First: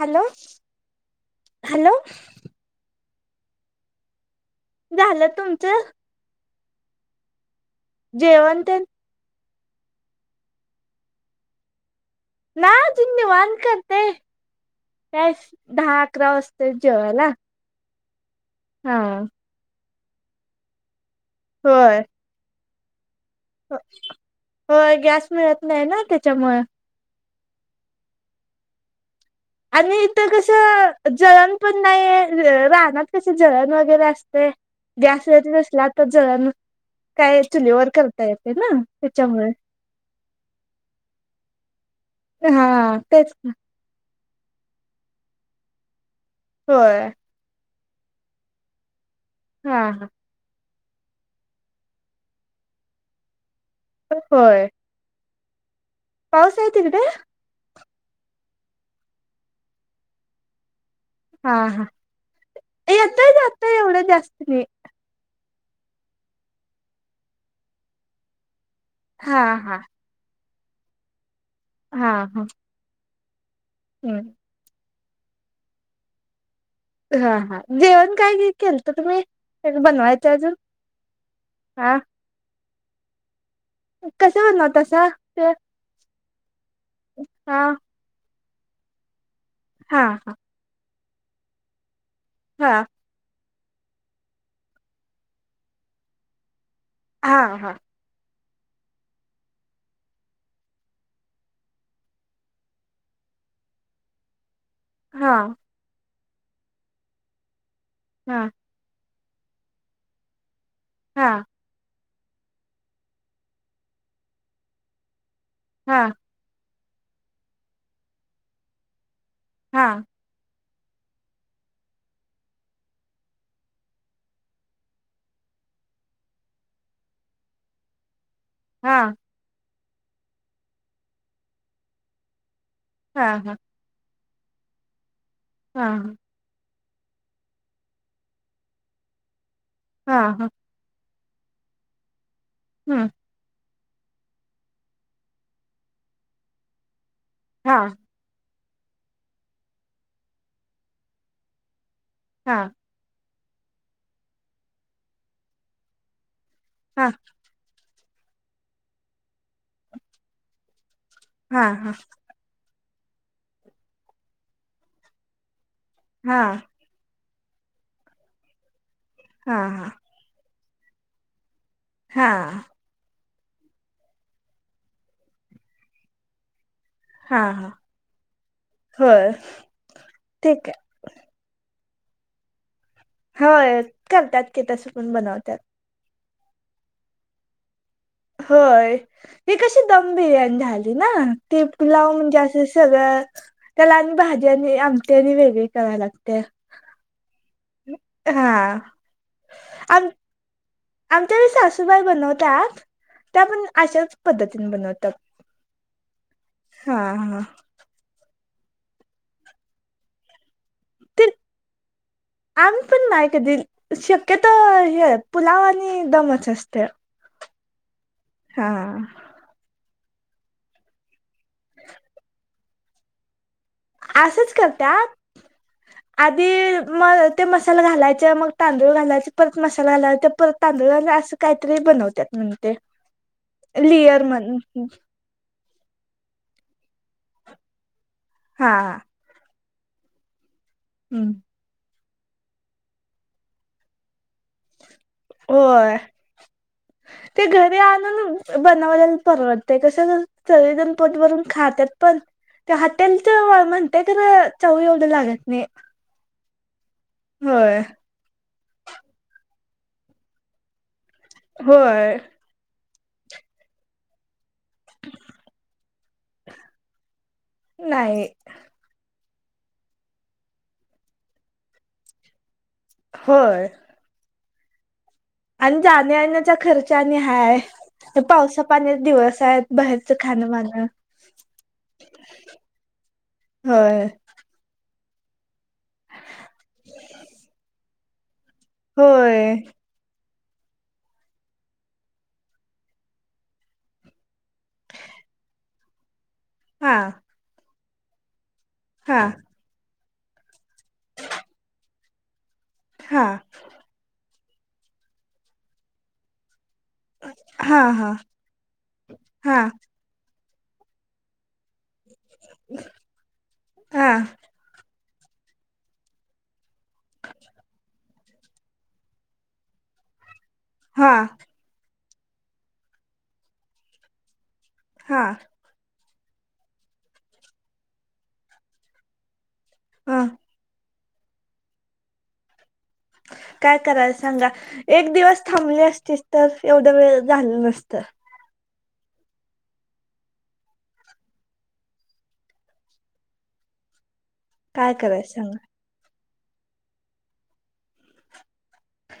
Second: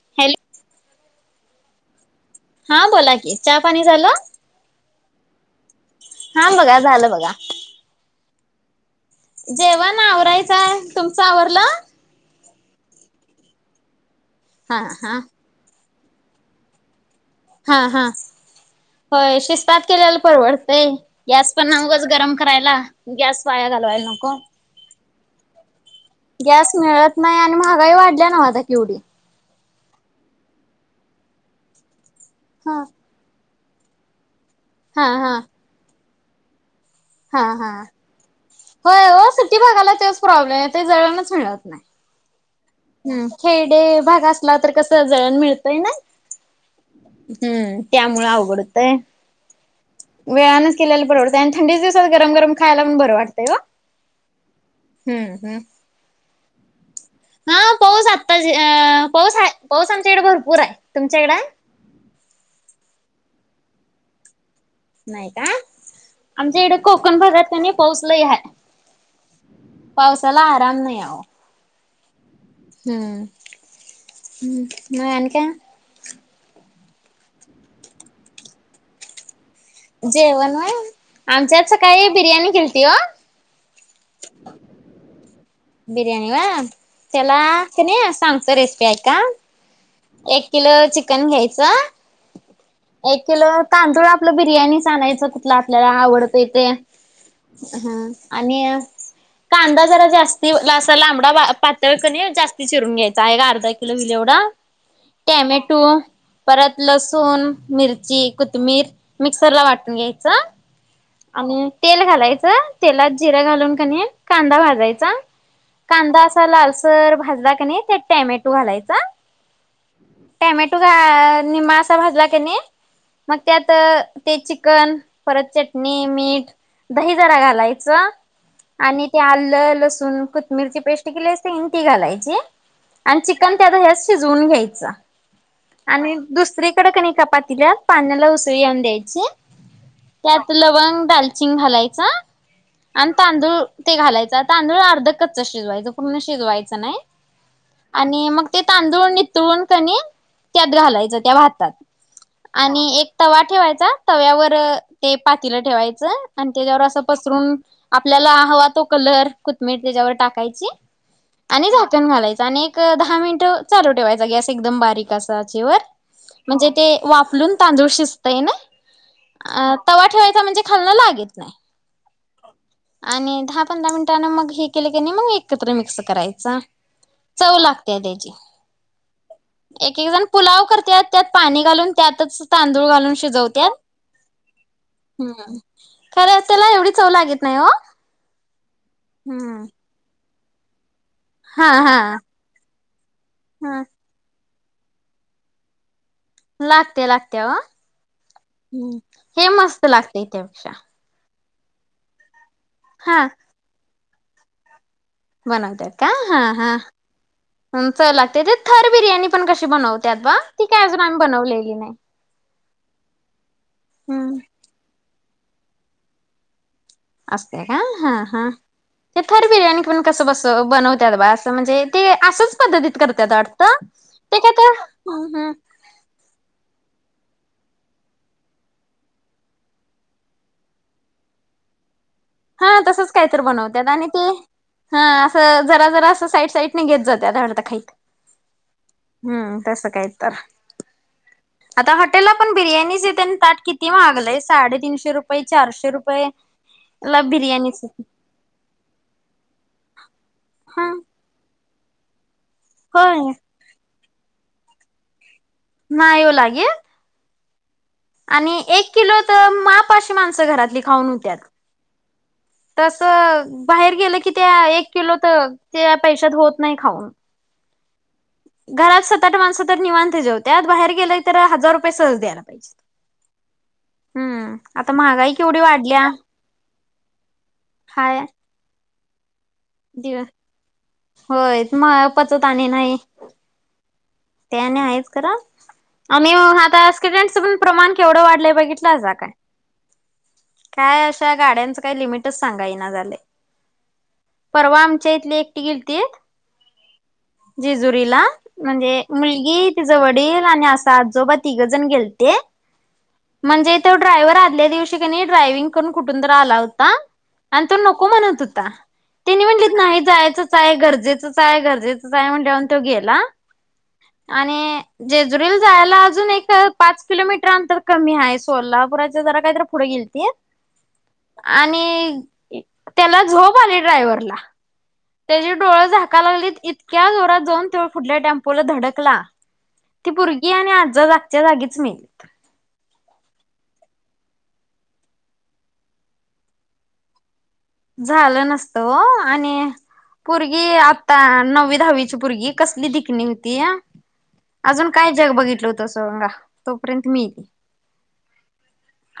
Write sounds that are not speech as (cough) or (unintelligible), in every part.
Hello. Hello. हा बोला की, चहा पाणी झालं? झालं. तुमचं? हा बघा. झालं बघा. जेवण तेन? जेवण आवरायचंय. तुमच आवरलं? हा. तुमी निवांत करते. हा हा काय दहा अकरा वाजतात जेवायला. हा हा हा होय. शिस्तात केल्याल परवडतंय. गॅस पण ना होय उगच गरम करायला. गॅस वाया घालवायला नको. होय. गॅस मिळत नाही ना तिथ. गॅस मिळत नाही आणि महागाई वाढल्या नव्ह आता केवढी. आणि इथ कस जळण पण नाहीय. हा रानात तिथ जळण वगैरे असते. हा गॅस हा जरी नसला तर जळण हा काय हा चुलीवर करता येत ना. होय हो सिटी भागाला तेच प्रॉब्लेम आहे ते हा. हम. तेच ना. खेडे भाग असला तर कस जळण मिळतय ना. होय. हम्म, त्यामुळं अवघडतंय. हा हा. वेळानंच केल्याल परवडतंय आणि थंडीच्या दिवसात गरम गरम खायलां प बरं वाटतंय ओ. होय. हम्म हम्म. पावुसाय तीकडं. हां पाऊस आत्ता ज अ पाऊस हाय पाऊस आमच्या इक्डं भरपूर हाय तुमच्याकडं हा हा येतंय जातय एवढं जास्त नई. नाई का. आमच्या इडं कोकण भागात कानी पाऊस लयी हाय. हा हा. पावसाला आराम नाई आओ. हा हा. हम्म. हम्म. हम्म म आन काय? हा हा. जेवण काय ग केल्तं तुम्ही? बनवायचं अजून जेवण होय, आमच्यात हा सकाळी बिर्याणी केल्ती हो. कसा बणावतसा ते? बिर्याणी वा त्याला हा क नी सांगत रेसिपी ऐका हा हा एक किलो चिकन घ्यायचं, हा एक किलो तांदूळ आपलं बिर्याणीचं आणायचं कुठलं आपल्याला आवडतंय ते हा हा ह. आणि कांदा जरा जास्ती ला असा लांबडा बा पातळ कणी जास्त चिरून घ्यायचा का अर्धा किलो विल एवडा हा टॅमॅटो परत लसूण, मिरची, हा कोथमीर मिक्सर ला वाटून घ्यायचं हा आणि तेल घालायचं तेलात जिरा घालून कनी कांदा भाजायचा हा कांदा असा लालसर भाजला क नी त्यात टॅमॅटो घालायचा. हा. टॅमॅटो घा निमा अस भाजला क नी म त्यात ते चिकन परत चेक् मी मीठ, दही जरा घालायचं हा आणि ते आलं लसूण कुथ् मिरची पेस्ट केली असते ईनी ती घालायची आणि हा चिकन त्या आ ह्या शिजवून घ्यायचं. हा आणि दुसरीकडं क नी कपातीला पाण्याला उसळी येऊन द्यायची हा हा. त्यात लवंग दालचिंग घालायचा हम्म आण् तांदूळ ते घालायचा तांदुळ अर्ध कच्च शिजवायचं पूर्ण शिजवायचं नाई. हा. आणि मग ते तांदूळ नितळून कनी त्यात घालायचं त्या भातात हा आणि एक तवा ठेवायचा तव्यावर ते पातीलं ठेवायचं अन त्याच्यावर असं हा पसरून आपल्याला हवा तो कलर कुथमिर त्याच्याव टाकायची हा आणि हा झाकण घालायच् अन एक दहा मीनटं चालू ठेवायचा गॅस एकदम बारीक असं आचेवर हा म्हणजे ते वाफ् फुलून तांदूळ शिजतय ना हा तवा ठेवायचा म्हणजे खालणं लागीत नाई. हा. आणि दहा पंधरा मीनटांनं मग हे केले की नी मग एकत्र मिक्स करायचा. हा चव लागते त्याची होय एक एक जण पुलाव ठीक करत्यात. त्यात पाणी घालून त्यातच तांदूळ घालून हो शिजवत्यात. करतात की तसं पण. बनवतात हम्म खरं त्याला एवढी चव लागेत नाही हो. होय ही कशी दम बिर्याणी झाली ना. ते हा पुलाव हा. म्हणजे असं सगळं हा त्याला आणि भाज्या आणि आमट्या आणि वेगळे करा लागत्या. लागत्या लागत्या व हा हे मस्त आम लागते त्यापेक्षा. आमच्या सासूबाई बनवतात. हा त्या पण अशाच पद्धतीन बनवतात. बनवत का हा हा च लागते ते थर बिर्याणी पण कशी बनवतात बा ती काय अजून आम्ही ते बनवलेली नाही. आम्ही पण नाही कधी, हम्म. शक्यतो पुलावा आणि दमच असत्या. असत्या का हां हां ते खर बिर्याणी पण कस बस बनवतात बा असं म्हणजे ते असंच पद्धतीत करत्यात वाटतं. ते काय असंच तर करत्यात. हम्म आधी मग ते मसाला घालायचे मग तांदूळ घालायचे परत मसाला घालायला परत तांदूळ घाल असं काहीतरी बनवत्यात. हा तसंच काहीत बनवतात आणि ते म्हणून हा जरा जरा असं साईड साईडने घेत जात वाटतं खाईत हा ह हम्म त्यास कायतार हम्म आता हॉटेलला पण बिर्याणीचेतनी ताट किती महागलंय साडेतीनशे रुपये चारशे होय रुपये, लग ते घरी आणून बनवालेल परवडते कसं सगळी हा जन पोट भरून खात्यात पण, ते होय. हॉटेलचं म्हणते खरं चव एवढी लागत नाही. नाही ओ लागीत. होय. आणि एक किलो तर मापा अशी माणसं घरातली खाऊन होत्यात. होय. तसं बाहेर गेलं की त्या एक किलो तर त्या पैशत होत नाही खाऊन. नाही. घरात सात आठ माणसं तर निवांत जेव त्यात, बाहेर गेले तर हजार रुपये सहज द्यायला पाहिजे‌. होय हम्म आता महागाई कीती. आणि जाण्या येण्याचा खर्च आणि हाय तर पावसा पाण्याच दिवस आहेत. बाहेरचं दिवस, खाणं माणं होय मग पचत आणि नाही. होय ते आणि आहेच खरं आम्ही आता एक्सीडेंट च पण प्रमाण केवढं वाढलंय बघितला. होय काय अशा गाड्यांच काही लिमिटच सांगा ईना झाले. परवा आमच्या इथली एकटी गिलती. हा जेजुरीला म्हणजे हा मुलगी तिज वडील आणि असा आजोबा तिघं जण गेलते. हा म्हणजे तो ड्रायव्हर आदल्या दिवशी क नई ड्रायविंग करून कुठूनं तर आला होता आणि तो हा नको हा म्हणतं होता, त्यानी म्हणली हा नाही जायचंच आहे, गरजेचंच आहे गरज ते जाय म्हटल्यानंतर तो गेला हा आणि जेजुरीला जायला आजुन एक अं पाच किलोमीटर अंतर कमी आहे, सोलापुराच्या जरा काहीतरी पुढ गेलते हा, आणि त्याला झोप आली ड्रायव्हरला. त्याची डोळा झाका लागलीत, इतक्या जोरात जाऊन त्यो पुढल्या टेम्पोला धडकला. ती हा पुरंगी ये ना जागच्या- जागीचं मेलीत. काय करायला सांगा एक दिवस थांबले असतीच तर एवढ्या वेळ झालं नसत. झालं नसतं व्हय आणि पुरर्गी आत्ता नववी, दहावीची पुरंर्गी कसली दिखंणी होत्या. अजून काय करायच जग सांगा बघितलं होत, अस मं आ तो पर्यंत मेली.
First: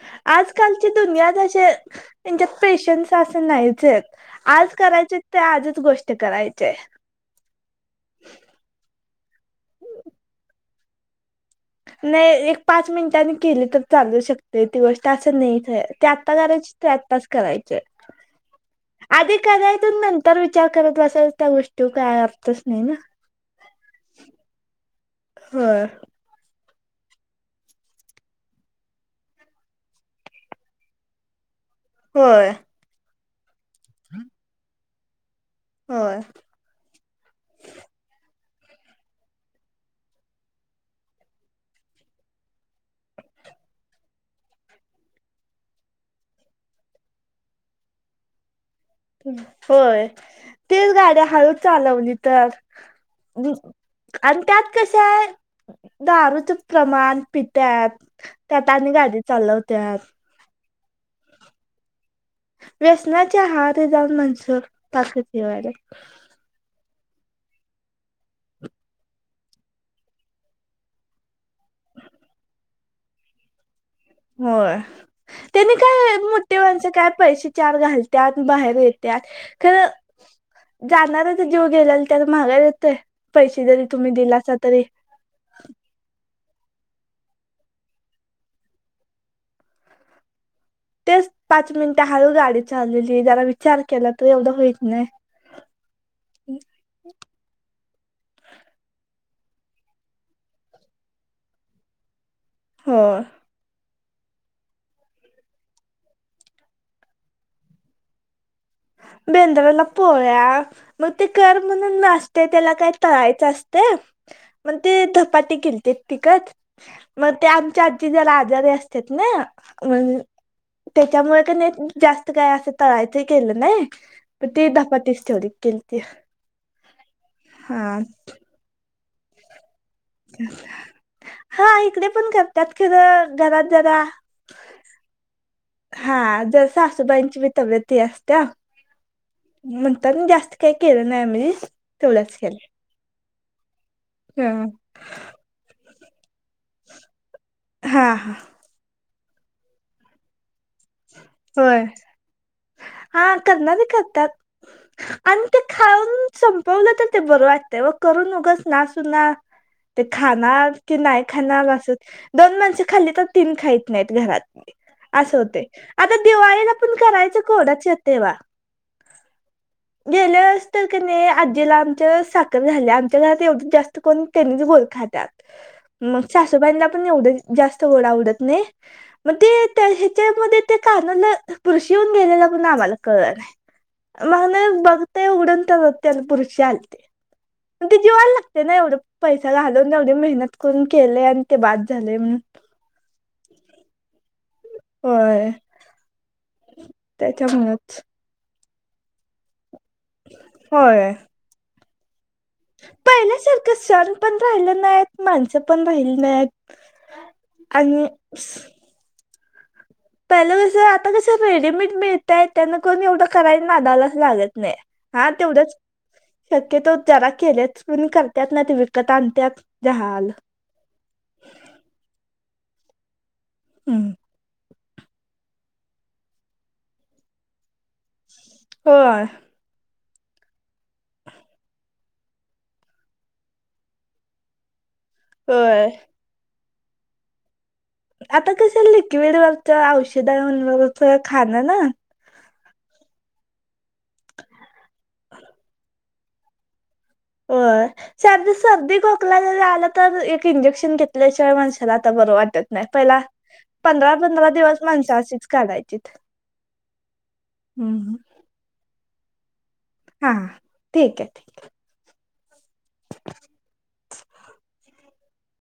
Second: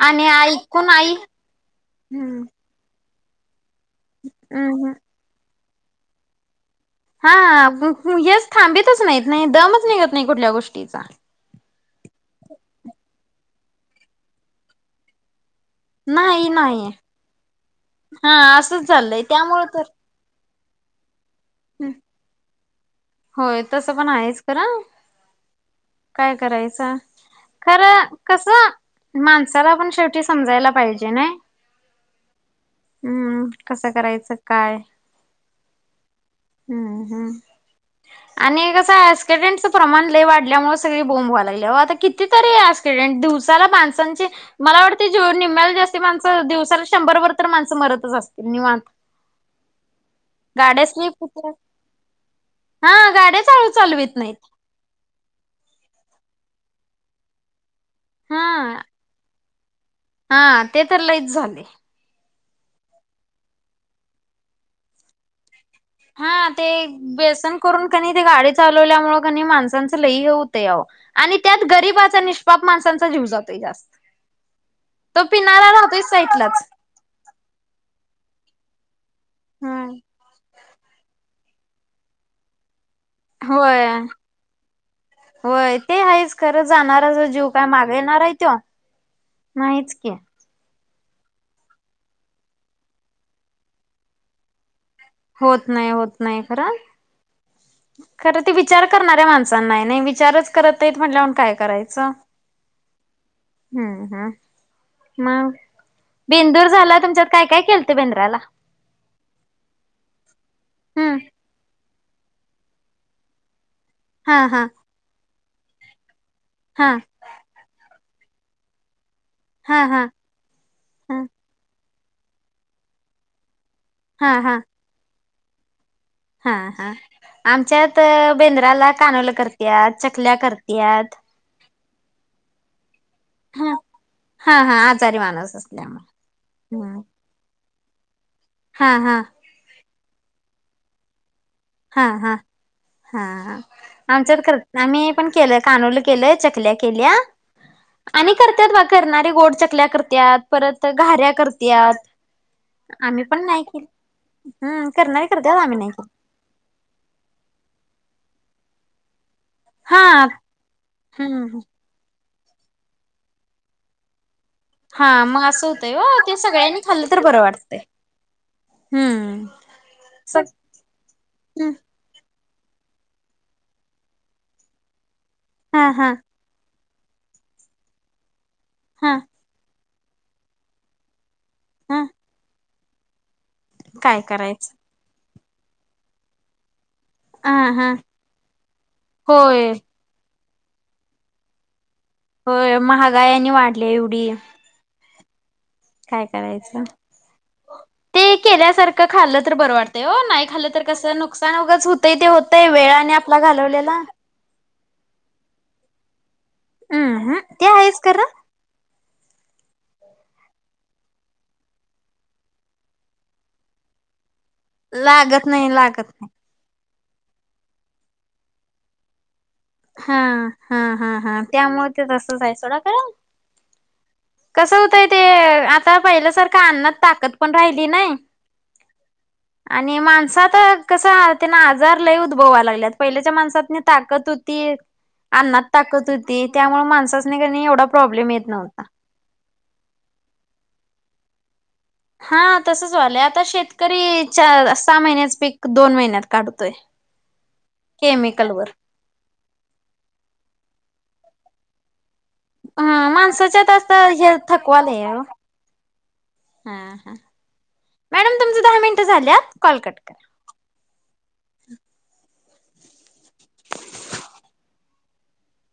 आणि आजकालची ऐकून आई दुनिया तशीये हम्म येच्या पेशन्स असे नाहीचे त आज हम्म करायचे ते, आजच गोष्ट करायचे. हा कुणी थांबतच नाहीत, नाही दमंच निघंत नाही, कुठल्या गोष्टीचा. नाही एक पाच मिनटांनी केली तर चालू शकते, ती गोष्ट असं नाही च ये. ते आत्ता नाही करायचे ते नाही आत्ताच करायचे, हा असंच चाललंय आधी त्यामुळे तर करायचः नंतर तर विचार करत बसायचं त्या गोष्टीचा काय अर्थच नाही ना. ते तसं पण आहेच खरं होय, काय करायचा? खरं कसं माणसाला पण शेवटी समजायला पाहिजे ना. होय, हम्म, कसं करायचं काय होय हम्म, हम्म. आणि कसं असते ऍक्सिडेंटचं प्रमाण लैय वाढल्यामुळं स सगळी बोंब व्हायला लागल्या, आओ आता किती तरी ऍस्कीडेन्ट दिवसाला माणसांचे मला वाटतंय जो निम्म्याला जास्ती माणस दिवसाला शंभर भर तर माणसं मरतच असतील निवांत. होय, तेच स्लीप गाड्या हाळू होत्यात चालवली तर हा गाड्या जस् चालू चालवीत आन् नाहीत त्यात कसं ये दारूचं प्रमाण पित्यातं हा त्यात आणि गाडी चालवत त्यात हा ते तर लईच झालंय. व्यसनाच्या आहारी जाऊन माणसं पारच हे व्हायल्यात हा ते व्यसन करून कनी ते गाडी चालवल्यामुळ कनी माणसांचं लई हे होतयं आ ओ आणि त्यात गरीबाचा निष्पाप माणसांचा जीव जातोय जास्त. होय, तो पिणारा त्यांनी राहतोय काय मोेठी साईटलाच माणसं काय पैसे चार घालत्यात बाहेर येत्यात. खरं, हम्म जाणाऱ्याचा जीव गेलेला त्याला माघारी येतोय, पैसे जरी तुम्ही दिला आसला तरी? व्हंय ते आहेच खरं जाणाऱ्याचा जीव काय मागे येणार आहे त्यो. नाहीच की. तेच पाच मिनिटं हाळू गाडी चालीवली, जरा विचार केला तर एवढं होईत नाही. होत नाही, होत नाही खरं. खरं ते विचार करणाऱ्या माणसांना आहे, नाही विचारच करत नाहीत म्हणल्यावर काय करायच. हो. हम्म हू. मग, बेंदूर झाला, तुमच्यात काय काय केलतं बेंद्राला? बेंद्राला पोळ्या, मग हम्म ते -कर म्हणून असतंय, त्याला काय तळायचं असतय, हा हा म ते धपाटे केलते तिखट हा. मग त्या आमच्या आजी, जरा आजारी असत्यात ना, हा हा म्हणू ह त्याच्यामुळे कं नई, जास्त काय असं तळायचं केलं नई. हा म हा ते धपाटेच तेवढे केलते. हा हा, आमच्यात बेंद्राला कानोलं करत्यात, चकल्या करत्यात हा इकडं पण करत्यात खरं घरात जरा, हा हा आजारी माणूस असल्यामुळे हा जर सासूबाईंची बी तब्येत हे अस त्या? हा हा. म्हणता ना, जास्त काई केलं नाई आम्ही. हा हा, तेवढंच केलं हा हा. आमच्यात करत नाई, आम्ही आम्ही पण केलं. कानवलं केलंय, चकल्या केल्या हा हा हा आणि करत्यात बा करणारे गोड चकल्या करत्यात, परत घाऱ्या होय करत्यात आम्ही हा पण नाही करणारे केली करत्यात, हम्म करणारी आणि करत्यात ते आम्ही नाही खाऊन केली संपवलं तर ते बरं वाटतंय ओ, करून उगच नास हुनार ते हा खाणार की नाई हम्म खाणार असं दोन माणसे खाल्ली तर तीन खाईत नाहीत घरात हा, मग असं होतंय ओ आता ते दिवाळीला सगळ्यांनी पण खाल्लं तर करायचं बरं वाटतंय कोडंच येतंय बा हम्म गेल्या सग वेळेस तर क नई हम्म आजीला आम तर साखर झाल्या. आमच्या घरात एवढं जास्त कोण, त्यांनीच गोड खात्यात, हा हा मग सासूबाईनां पण एवडं जास्त गोड आवडत नई हा मग ते त्या ह्याच्यामध्ये ते कानवला बुरशी हा येऊन गेलेलं पण आम्हाला कळलं काय नाय, करायचं म्हणून मग ते उघडून तं बघत्या तर बुरशी आली. हा हा ते जीवाला लागतं ना, एवढं पैसा होय घालून मेहनत करून केलंय आणि ते बाद झालंय म्हणून (unintelligible) महागाई आणि वाढल्या एवढी होय. काय करायचं? त्याच्यामुळच ते केल्यासारखं खाल्लं तर बरं वाटतंय ओ, नाई खाल्लं तर होय कसं नुकसान उगाच हो होतय ते होतंय वेळानं आपला पहिल्यासारखं घालवलेला सण पण राहिलं नाय, माणसं पण राहिली नाहीत हम्म ते आहेच आणि खरं पहिलं कसं, आता कसं रेडीमेड मिळतंय, त्यांना कोण एवढं करायला नादायलाच लागत ना नाय हा लागत नाही तेवढंच लागत नाही. शक्यतो जरा केलेत म्हणून करत्यात नायतर विकत आणत्यात. हा हा, हा हा हा. त्यामुळे ते तसंच ए, सोडा खरं. हं. कसं होतंय ते, आता पहिल्यासारखं अन्नात ताकद पण राहिली नाई होय. आणि माणसात त्यांना आजार लय लागल्यात पहिल्याच्या माणसात ताकद त अन्नात होय ताकत होती त्यामुळे माणसाच नाही एवढा प्रॉब्लेम येत आता नव्हता. कसे लिक्विड वरच्या औषधांवरच खाणं ना हा तसच व्हालंय आता शेतकरी च सहा महिन्याच पीक दोन महिन्यात काढतोय. हो केमिकल सर्दी वर सर्दी खोकला ज रआला तर एक इंजेक्शन घेत त्याशिवाय माणसाला आता बरं वाटत नाही हा पहिला माणसाच्यात आता पंधरा हे पंधरा दिवस थकवालय माणस ओ अशीच काढायचीत हा हा. हम् ह. मॅडम तुमच दहा मिनटं झाल्यात कट करा. हां ठीक आहे (inaudible)